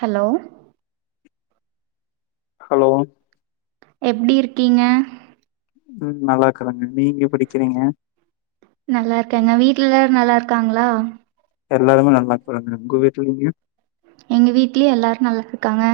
Hello hello எப்டி இருக்கீங்க ம் நல்லா இருக்கறங்க நீங்க எப்டி இருக்கிறீங்க நல்லா இருக்கங்க வீட்லெல்லாம் நல்லா இருக்காங்களா எல்லாருமே நல்லா இருக்குறாங்க உங்க வீட்டுலங்க எங்க வீட்லயு எல்லாரும் நல்லா இருக்காங்க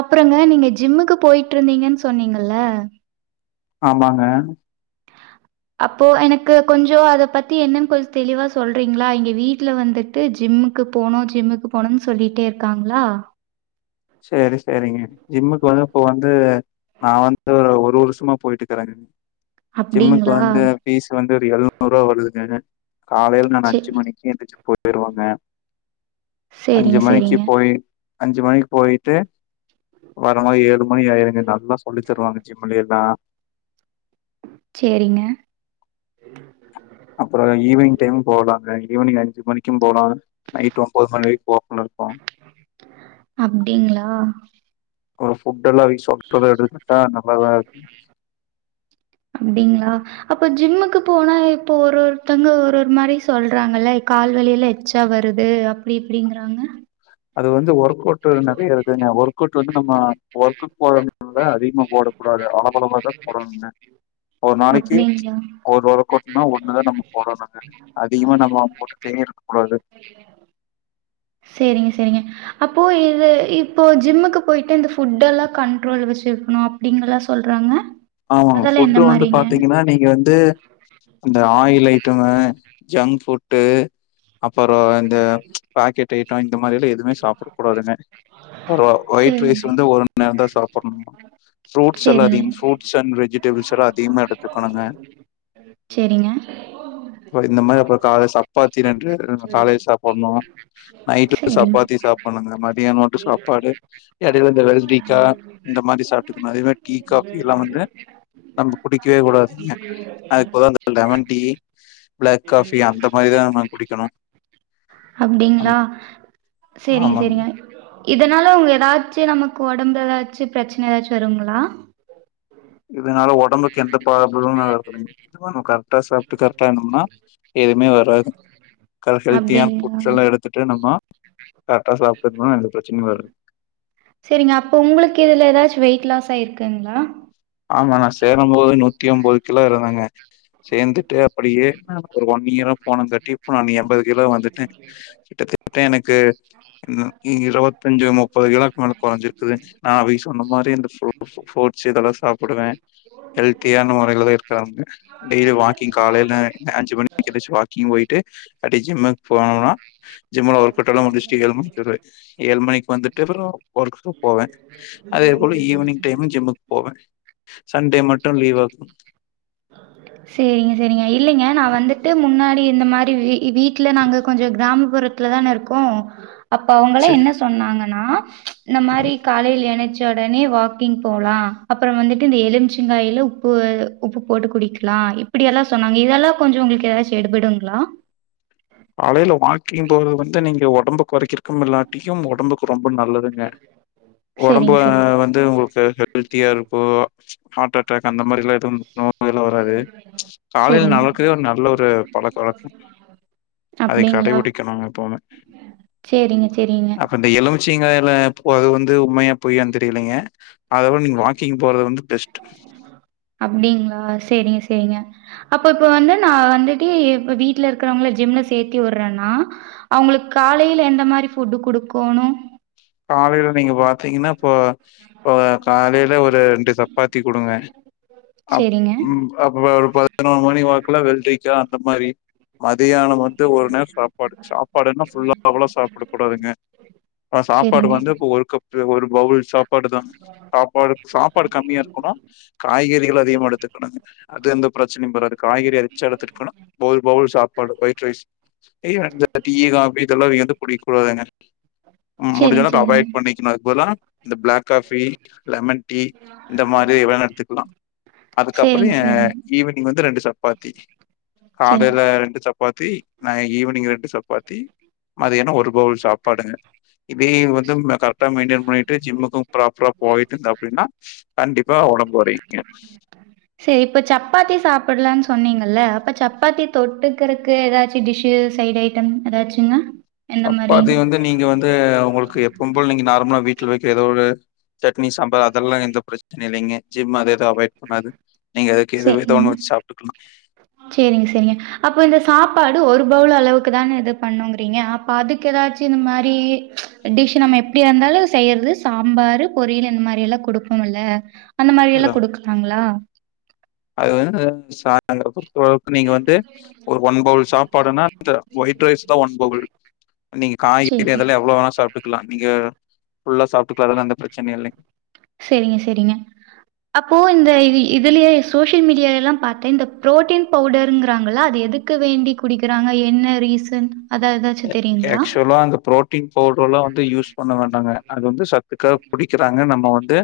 அப்புறங்க நீங்க ஜிம்முக்கு போயிட்டு இருந்தீங்கன்னு சொன்னீங்கல்ல ஆமாங்க அப்போ எனக்கு கொஞ்சோ அத பத்தி என்னன்னு கொஞ்ச தெளிவா சொல்றீங்களா எங்க வீட்ல வந்துட்டு ஜிம்முக்கு போனும் ஜிம்முக்கு போனும்னு சொல்லிட்டே இருக்காங்களா சேரி சேரிங்க ஜிம்முக்கு வந்து இப்ப வந்து நான் வந்து ஒரு வருஷமா போயிட்டுக்கறேங்க ஜிம்முக்கு அப்டிங்களா வந்து பீஸ் வந்து ஒரு எழுநூறு ரூபா வருதுங்க காலைல நா சே அஞ்சு மணிக்கும் எந்திருச்சு போயிருவேங்க அஞ்சு சேரிங்க மணிக்கு சேரிங்க போயி அஞ்சு மணிக்கு போயிட்டு வர மாரி ஏழு மணி ஆயிருங்க நல்லா சொல்லி தருவாங்க ஜிம்ல எல்லாம் சேரிங்க அப்பறம் ஈவினிங் டைம் போகலாங்க ஈவினிங் அஞ்சு மணிக்கும் போலாம் நைட் ஒன்பது மணி வரைக்கும் ஓபன்ல இருக்கு அப்டிங்களா ஒரு ஃபுட்ல்லா ரீஸ்டாக்ல இருந்து எடுத்தா நல்லாதான் இருக்கும் அப்டிங்களா அப்ப ஜிம்முக்கு போனா இப்போ ஒரு ஒருத்தங்க ஒரு ஒரு மாதிரி சொல்றாங்கல்ல கால்வலியிலா உச்சா வருது அப்டி இப்டிங்கறாங்க அது வந்து ஒர்க் அவுட் நறைய இருக்குதுங்க ஒர்க் அவுட் வந்து நம்ம ஒர்க்கு போறன் அதிகமா போடக்க கூடாது அளவளவாதான் போடணும்னு ஒரு நாளைக்கு அப்டிங்களா ஒரு வர போட்டும்னா ஒண்ணுதான் நம்ம போடணுங்க அதிகமா நம்ம போட்டுட்டே இருக்க கூடாது சேரிங்க சேரிங்க அப்போ இது இப்போ ஜிம்முக்கு போய்ட்டு இந்த புட் எல்லாம் கண்ட்ரோல் வச்சுருக்கணும் அப்டிங்கல்லாம் சொல்றாங்க ஆமாங்க அதெல்லா எந்த ஃபுட்டு வந்து மாரிங்க பாத்தீங்கன்னா நீங்க வந்து அந்த ஆயில் ஐட்டமு ஜங்க் ஃபுட்டு அப்பறோ இந்த பாக்கெட் ஐட்டம் இந்த மாரிலாம் எதுவுமே சாப் படக் கூடாதுங்க ஒரு ஒயிட் சேரிங்க ரைஸ் வந்து ஒரு நேரம் தான் சாப்பிடணும் ஃப்ரூட்ஸ் எல்லாம் சேரிங்க அதிகம் ஃப்ரூட்ஸ் அண்டு வெஜிடேபள்ஸ் எல்லாம் அதிகமா எடுத்துக்கணுங்க சேரிங்க ப்ப இந்த மாரி அப்புறம் காலை சப்பாத்தி நெண்டு காலைல சாப்புட்ணு நைட்க்கு சேரிங்க சப்பாத்தி சாப்ணுங்க மதியானம் மட்டு சாப்பாடு இடையல இந்த வெள்ரிக்கா இந்த மாரி சாப்பிட்டுக்கணு அதே மாரி டீ காபி ல்லாம் வந்து நம்ம குடிக்கவே கூடாதுங்க அதே போல லெமன் டீ பிளாக் காஃபி அந்த மாரிதா நம்ம குடிக்கணு அந் அப்டிங்களா சரிங்க ஆமாங்க சரிங்க இதனால அவங்க ஏதாச்சு நமக்கு ஒடம்பு ஏதாச்சு பிரச்சனை ஏதாச்சு வருங்களா இதனால உடம்புக்கு எந்த ப்ராப்லம் வராதுங்க நம்ம கரெக்டா சாப்ட்டு கரெக்டா இருந்தோம்னா எதுமே வராது க ஹலத்தியான அப்டிங்களா ஃபுட்ஸ்லா எடுத்து பத்துட்டு நம்ம கரெக்டா சாப்டோமா எந்த பிரச்சனையு வரு சரிங்க அப்போ உங்களுக்கு இதுல ஏதாச்சு வெயிட் லாஸ் ஆயிருக்குங்களா ஆமா நா சேரம்போது நூத்தி ஒன்பது கிலோ இருந்தேங்க சேர்ந்துட்டு அப்டியே ஒரு ஒன் இயராபோனுங்காட்டி இப்ப நா எண்பது கிலோ வந்துட்டே கிட்டத்தட்ட எனக்கு இருவத்தஞ்சு முப்பது கிலோக்கு மேல குறைஞ்சிருக்குது நா வைஸ் முன்னமாரி இந்த ஃப்ரூட்ஸ் இதெல்லா சாப்பிடுவே ஹெல்த்தியான முறையில தா இருக்கிறாங்க டய்லி வாக்கிங் காலையில அஞ்சு மணிக்கு எந்துச்சு வாக்கிங் போயிட்டு அப்டி ஜிம்முக்கு போனோம்னா ஜிம்ல ஒர்க் கவுட்டால முடிச்சுட்டு ஏழு மணிக்கு வரு ஏழு மணிக்கு வந்துட்டப்புறோ ஒர்க் போவே அதே போல ஈவினிங் டைம் ஜிம்முக்கு போவே சண்டே மட்டு லீவ் ஆகு சேரிங்க சேரிங்க இல்லலைங்க நா வந்துட்டு முன்னாடி இந்த மாதிரி வீட்டுல நாங்க கொஞ்ச கிரா கிராமபுரத்துலதான இருக்கோ அப்ப அவங்கலா சே என்ன சொன்னாங்கன்னா இந்த மாதிரி காலையில் எனச்சி எந்திச்ச உடனே வாக்கிங் போகலா அப்புறோ வந்துட்டு இந்த எலுமிச்சங்காய்ல உப்பு உப்பு போட்டு குடிக்கு டக்ளா இப்படியெல்லா சொன்னாங்க இதெல்லா கொஞ்ச உங்களுக்கு ஏதாச்சு எடுபடுங்களா காலையில வாக்கிங் போறது வந்து நீங்க உடம்பு குறைக்க இல்லாட்டியு உடம்புக்கு ரொம்ப நல்லதுங்க உடம்பு சரிங்க, சரிங்க. வந்து எது உங்களுக்கு ஹெல்தியா இருக்கோ ஹார்ட் அட் அட்டாக் அந்த மாதிரில்லா எதுவு நோயெல்லா வராது காலையில சரிங்க. நடக்கே ஒரு நல்ல ஒரு பழக்க வழக்க அதை அப்படிங்களா? கடைபிடிக்கணும்ங்க எப்பவுமே சரிங்க, சரிங்க. அந்த எலுமிச்சிங்காய்ல அது வந்து உண்மையா பொய்யானு தெரியலைங்க அதை விட நீங்க வாக்கிங் போறது வந்து பெஸ்ட் அப்படிங்களா செரிங்க செரிங்க அப்ப இப்ப வந்து நா வந்துட்டு இப்ப வீட்டு்ல இருக்கறவங்கள ஜிம்ல சேர்த்தி விடுறேன்னா அவங்களுக்கு காலையில எந்த மாதிரி ஃபுட்டு கொடுக்கோணு காலையில நீங்க பாத்தீங்கன்னா இப்போ காலையில ஒரு ரெண்டு சப்பாத்தி கொடுங்க அப் சரிங்க, ம் அப்பறம் ஒரு பதினொரு மணி வாக்குல வெல்ரிக்கா அந்த மாதிரி மந்தியான மட்டு ஒரு நேர சாப்பாடு சாப்பாடுனா ஃபுல்லா அவ்வளவு சாப்பிட கூடாதுங்க ப்ப சாப் சரிங்க, ஒரு கப் ஒரு பவுல் சாப்பாடு தா சாப்பாடு சாப்பாடு கம்மியா இருக்கனு காய்கறிகள் அதிகமா எடுத்துக்கணுங்க அது எந்த பிரச்சனையு வராது காய்கறி ரிச்சா எடுத்துகணு ஒரு பவுல் சாப்பாடு ஒயிட் ரைஸ் இப்பயு வந்து டி காஃபி இதெல்லா வந்து எது குடிக் கூடாதுங்க சரிங்க முடிஞ்சளவுக்கு அவாய்ட் சரிங்க, பண்ணிக் அதுக் பதுல இந்த பிளாக் காபி லெமன் டீ இந்த மாரி வேணா எடுத்துக்கலா அதுக்கப்றோ சரிங்க, எ சரிங்க, ஈவினிங் வந்து ரெண்டு சப்பாத்தி சரிங்க. காலைல ரெண்டு சப் ப்பாத்தி நா ஈவினிங் ரெண்டு சப்பாத்தி மதியானோ ஒரு பவுல் சாப்பாடுங்க இப்பேயே வந்து கரெக்டா மெயின்டன் பண்ணிட்டு ஜிம்முக்கும் ப்ராப்பரா போயிட்டு இருந்த அப்டின்னா கண்டிப்பா ஒடம்பு கொரையுங்க செரி இப்போ சப்பாத்தி சாப்டலானு சொன்னீங்கல்ல அப்ப சப்பாத்தி தொட்டுக்கிறக்கு ஏதாச்சு டிஷ்ஷு சைடைய் ம் எதாச்சுங்க சப்பாத்தி வந்து நீங்க வந்து உங்களுக்கு எப்பவு போல நீங்க நார்மலா வீட்ல வைக்க ஏதோ ஒரு சட்னி சாம்பார் அதெல்லா எந்த பிரச்சனையு இல்லைங்க ஜிம் அத எது அவாய்ட் பண்ணாது நீங்க அதுக்கு எது எதோ ஒண்ணு சரிங்க. வச்சு சாப்ட்டுக்கலா சேரிங்க சேரிங்க அப்ப இந்த சாப்பாடு ஒரு பவுல் அளவுக்கு தானே இது பண்ணுங்கிறீங்க அப்ப அதுக்கு ஏதாச்சு இது மாரி டிஷ் நம்ம எப்டியா இருந்தாலு செய்யிறது சாம்பாரு பொரியல் இந்த மாரி எல்லா குடுப்போம்ல்ல அந்த மாரி எல்லா அதான் குடுக்கலாங்ளா அது வந்து [inaudible] நீங்க வந்து ஒரு ஒன் பவுல் சாப்பாடுனா இந்த ஒயிட் ரைஸ் தா ஒன் பவுல் நீங்க காய்கறி சேரி. அதெல்லா எவ்ளோ வேணா சாப்ட்டுக்கலா நீங்க ஃபுல்லா சாப்ட்டுக்கலா அதெல்லா எந்த பிரச்சனையு இல்லைங்க செரிங்க செரிங்க அப்போ இந்த இது இதுலயே சோசியல் மீடியால எல்லா பாத்தே இந்த புரோட்டீன் பவுடருங்கிறாங்களா அது எதுக்கு க்கு வேண்டி குடிக்கிறாங்க என்ன ரீசன் அதா அ ஏதாச்சும் தெரியுங்களா? ஆக்சுவலா அந்த புரோட்டீன் பவுடர் எல்லா வந்து யூஸ் பண்ண வேண்டாங்க அது வந்து சத்துக்காக குடிக்க றாங்க நம்ம வந்து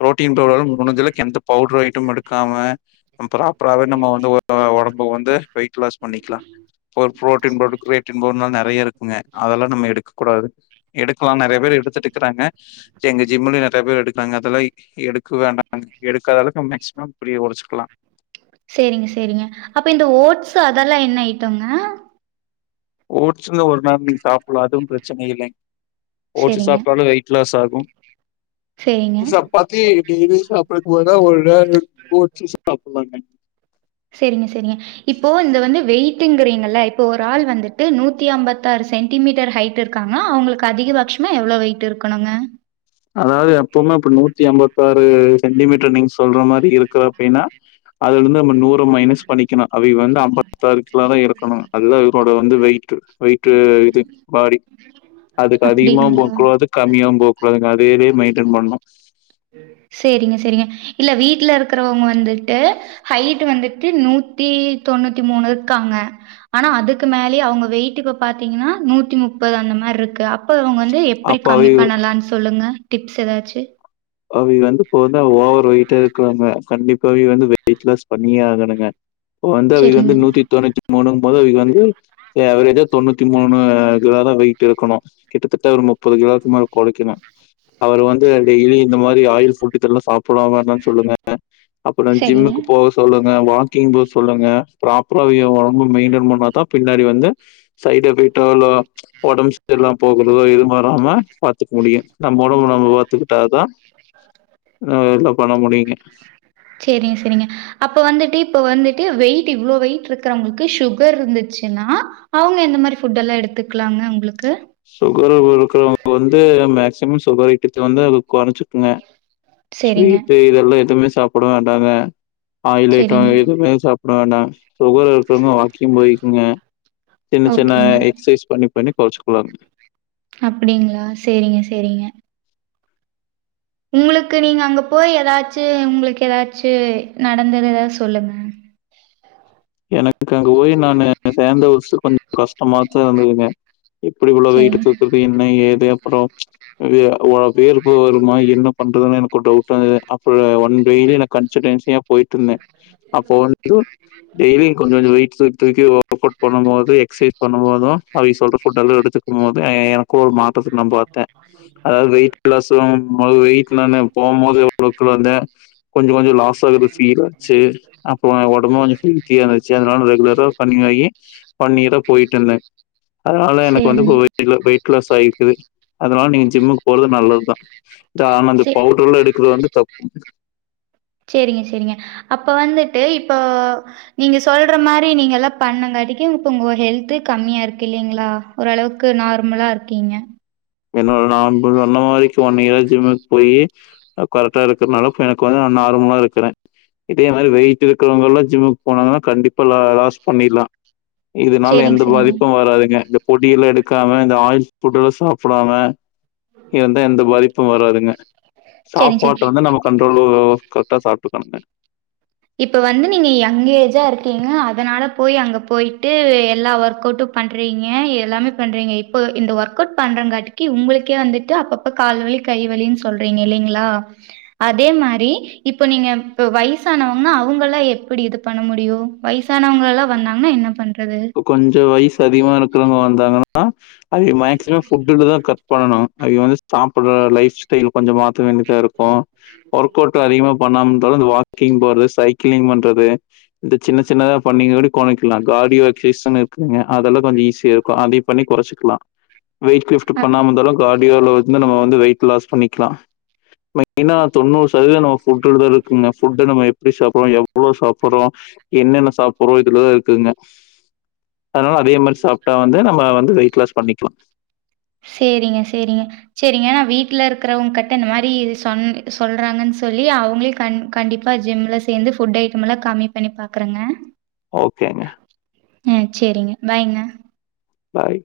புரோட்டீன் பவுடர் மூடுச்ச அளவுக்கு எந்த பவுடர் ஐட்டுமும் எடுக்காம ப்ராப்பராவே நம்ம வந்து ஒடம்ப வந்து வெயிட் லாஸ் பண்ணிக்லா ஒரு புரோட்டன் பவுடர் கிரேட் பௌவ்னா நெறைய இருக்குங்க அதெல்லா நம்ம எடுக்க கூடாது எடுக்கலா நெறைய பேர் எடுத்துட்டு இருக்கிறாங்க எங்க ஜிம்முலையு நெறைய பேர் எடுக்குறாங்க அதெல்லா எடுக்க வேண்டாங்க எடுக்காத அளவுக்கு மேக்சிமம் இப்டியே கொறச்சிக்லா செரிங்க செரிங்க அப்ப இந்த ஓட்ஸ் அதெல்லா என்ன ஐட்டோங்க ஓட்ஸ்சுல ஒரு நேரோ நீங்க சாப்லா அதுவு பிரச்சன இல்லைங்க ஓட்ஸ் சேரிங்க, சாப்பிட்டாலு வெய்ட் ட்லாஸ் ஆகு சேரிங்க. சப்பாத்தி டெய்லியு சாப் [unintelligible] செரிங்க செரிங்க இப்போ இந்த வந்து வெய்ட்டுங்கிறீங்கள இப்போ ஒரு ஆள் வந்துட்டு நூத்தி ஐம்பத்தாறு சென்டிமீட்டர் ஹைட் டு இருக்காங்க அவங்களுக்கு அதிகபட்சமா எவ்ளோ வெயிட் இருக்கணுங் அதாவது எப்பவுமே இப்டி நூத்தி ஐம்பத்தாறு சென்டிமீட்டர் நீங்க சொல்ற மாரி இருக்கு அப்டின்னா அதுல இருந்து நம்ம நூற மைனஸ் பண்ணிக்கணு அவிக வந்து அம்பத்தாறு கிலா தா இருக்கணு அதுதா இவரோட வந்து வெயிட் வெய்ட்டு இது பாடி அதுக்கு அதிகமாவு அப்படிங்களா? போக்கூடாது கம்மியாவு போக்கூடாதுங்க வேரே மென்ட்டன் பண்ணு சேரிங்க சேரிங்க இல்ல வீட்ல இருக்கிறவங்க வந்துட்டு ஹைட் வந்துட்டு நூத்தி தொண்ணூத்தி மூணு இருக்காங்க ஆனா அதுக்கு மேலயே அவுங்க வெயிட்க்கு பாத்தீங்கன்னா நூத்தி முப்பது அந்த மாரி இருக்கு அப்ப இவங்க வந் து எப்டி அப்ப கம்மி அவிக பண்ணலானு சொல்லுங்க டிப்ஸ் எதாச்சு அவிக வந்து இப்போ வந்து ஓவர் வெய்ட்டா இருக்கிறாங்க கண்டிப்பாவே வந்து வெயிட் லாஸ் பண்ணியே ஆகணுங்க வந்து அவிக வந்து சரிங்க. நூத்தி தொண்ணூத்தி மூணுன்போது அவிக வந்து சே ஆவ்ரேஜா தொண்ணூத்தி மூணு கிலோ தா வெயிட் இருக்கணு கிட்டத்தட்ட ஒரு முப்பது கிலோக்கு மேல குழைக்கணு அவர வந்து டெய்லி இந்த மாரி ஆயில் ஃபுட் இதெல்லா சாப்டவேண்டான்னு சொல்லுங்க அ அப்புறோ சரிங்க. ஜிம்முக்கு போக ஸ் சொல்லுங்க வாக்கிங் போவ் சொல்லுங்க ப்ராப்பரா வியு ஒடம்ப மெயின்டென் பண்ணாத்தா பின்னாடி வந்து சைட் எஃபெக்ட் அதெல்லா ஒடம் செரில்லாம் போகுறுதோ எதும் வராம பாத்துக் முடியு. நம்மப ஒடம்ப நம்ப பாத்துக்கிட்டாதா ந எல்லா பண்ண முடியுங்க. சேரிங் செரிங்க‌. அப்ப வந்துட்டு இப்ப வந்துட்டு வெய்ட் இவ்ளோ வெயிட் இருக்கறவங்களுக்கு சுகர் இருந்துச்சுன்னா அவுங்க எந்த மாரி ஃபுட் எல்லா எடுத்துக்லாங்க அவ்ங்குளுக்கு? சுகர்வ் இருக்கறவங்க வந்து மேக்சிமம் சுகர் ஐட்டத்தையே வந்து அது கொறச்சு ங்க சரிங்க, ஸ்வீட்டு இதெல்லா எதுமே சாப்பட வேண்டாங்க. ஆயில் ஐட்டோ சரிங்க. எதுமே சாப்ட வேண்டாங். சுகர் இருக்கறவங்க வாக்கிங் போய்க்குங்க. சின்ன சின்ன ஓகேங்க. எக்சைஸ் பண்ணி பண்ணி கொறச்சுக்கலாங். அப்டிங்ளா சேரிங்க சேரிங்க. உங்குளுக்கு நீங்க அங்க போய் எதாச்சு உங்குளுக்கு எதாச்சு நடந்தது எதாவது சொல்லுங்க. எனக்கு அங்க போய் நானு சேந்த [inaudible] கொஞ்சோ கஷ்டமாத்தா இருந்துதுங்க. எப்பிடி இவ்ளோ வெய்ட்டு சரிங்க, தூக்கறது என்ன ஏது அப்புறோ வே வ வேல்கு வருமா என்ன பண்றதுனு எனக்கு ஒரு டவுட்டாந்தது அப்புற ஒன் டெய்லி நா கன்சிடென்சியா போய்ட்டுந்தே அப்போ வந்து டெய்லி கொஞ்சோ கொஞ்சோ வெய்ட் தூக் தூக்கியே ஒர்க்கவுட் பண்ணும் போது எக்சைஸ் பண்ணும் போது அவிய சொல்ற ஃபுட்டல்லா எடுத்துக்கு மோத் அ எ எ எனக்கு ஒரு மாற்றத்துக்கு நா பாத்தே அதாவது வெயிட் லாசாவும்போது வெய்ட் நானு போம்போது எவ்ளோ கிலோ இந்தே. கொஞ்சோ கொஞ்சோ லாஸ் ஆகுறது ஃபீல் ஆச்சு அப்பமே ஒடம்பு கொஞ்சோ ஃபீல் தியாந்துச்சு அதனால் நா ரெகுலரா கன்னியுவாயி [unintelligible] போய்ட்டுந்தே. அதனால எனக்கு வந்து இப்ப சரிங்க. வெயிட்ல வெயிட் லாஸ் ஆயிக்குது அதனால நீங்க ஜிம்முக்கு போறது நல்லதுதா. இது ஆனா இந்த சே பவுடர்லா எடுக்கறது வந்து தப்பு. சேரிங்க சேரிங்க அப்ப வந்துட்டு இப்போ நீங்க சொல்ற மாரி நீங்க எல்லா பண்ணங்காட்டிக்கு இப்ப உங்க ஹெல்த்து கம்மியா இருக்கு இல்லீங்ளா. ஒரளவுக்கு நார்மலா இருக்கீங்க. என்னோடது நா இப்ப சொன்ன மாரி இப்ப ஒன் இயரா ஜிம்முக் போயி அ கரெக்ட்டா இருக்கற்னால இப்ப எனக்கு வந்து நா நார்மலா இருக்கறே. இதே மாரி வெயிட் இருக்கறவங்கள்லா ஜிம்முக் போனாங்கனா கண்டிப்பா லா லாஸ் பண்ணிர்லா. இதுனால சேரிங் எந்த சேரிங்க பாதிப்பு வராதுங்க இந்த பொடியெல்லா எடுக்காம இந்த ஆயில்ஸ் ஃபுட்டெல்லா சாப் படாம இருந்தா எந்த பாதிப்பு வராதுங்க சேரிங் சேரி சாப்பாட்ட வந்து நம்ம கன்ட்ரோலு கரட்டா சாப்ட்டுக்கணுங்க. இப்போ வந்து நீங்க யங் ஏஜா இருக்கீங்க அதனால போய் அங்க போயிட்டு எல்லா ஒர்க் அவுட்டு பண்றீங்க எல்லாமே பண்றீங்க இப்பொ இந்த ஒர்க் அவுட் பண்றங்காட்டிக்கி உங்குளுக்கே வந்துட்டு அப்பப் ப கால்வலி கை வலின் சொல்றீங்க இல்லைங்ளா அதே மாரி இப்ப நீங்க இப்ப வயசானவ ங்னா அவுங்கல்லா எப்பிடி இது பண்ண முடியு வயசானவங்கலல்லா வந்தாங்ன்னா என்ன பண்றது? கொஞ்சோ வய்சு அதிகமா இருக்றவங்க வந்தாங்கனா அவிய மேக்சிமோ ஃபுட்டுலதா கட் பண்ணனு அவிய வந்து ஸ் சாப்புட்ற லைஃப் ஸ்டைல் கொஞ்சோ மாத்த வேண்டிதா இருக்கு ஒர்க் அவுட் டு அதிகமா பண்ணாம இருந்தாலு இந்த வாக்கிங் போறது சைக்கிளிங் பண்றது இந்த சின்ன சின்னதா பண்ணிங்கூடி கோனைக்கலா காடியோ கிசன் இருக்குதுங்க அதெல்லா கொஞ்ச ஈஸியாருக்கு அதைய பண்ணி கொறச்சுக்லா. வெயிட் லிஃப்ட்டு அ பண்ணாம இந்தாலு த ஆடியோல வந்து நம்ம வந்து வெயிட் லாஸ் பண்ணிக்லா. மெய்னா தொண்ணூர்ஸ் சரியா நாம ஃபுட் [unintelligible] நம்ம எப்படி சாப்புறோம் எவ்ளோ சாப்புறோ என்னென்ன சாப்புறோ இதுலதா இருக்குங்க அதனால அதே மாரி சாப்ட்டா வந்து நம்ம வந்து வெயிட் லாஸ் பண்ணிக்லா சேரிங்க சேரிங்க சரிங்க நா வீட்ல இருக்கறவங்க கட்ட இந்த மாரி சொ சொல்றாங்கன்னு சொல்லி அவங்கள கண் கண்டிப்பா ப ஜிம்ல சேந்து புட் ஐட்டம்மெல்லா கம்மி பண்ணி பாக்குறங்க ஓகேங்க ம் சேரிங்க பாய்ங்க பாய்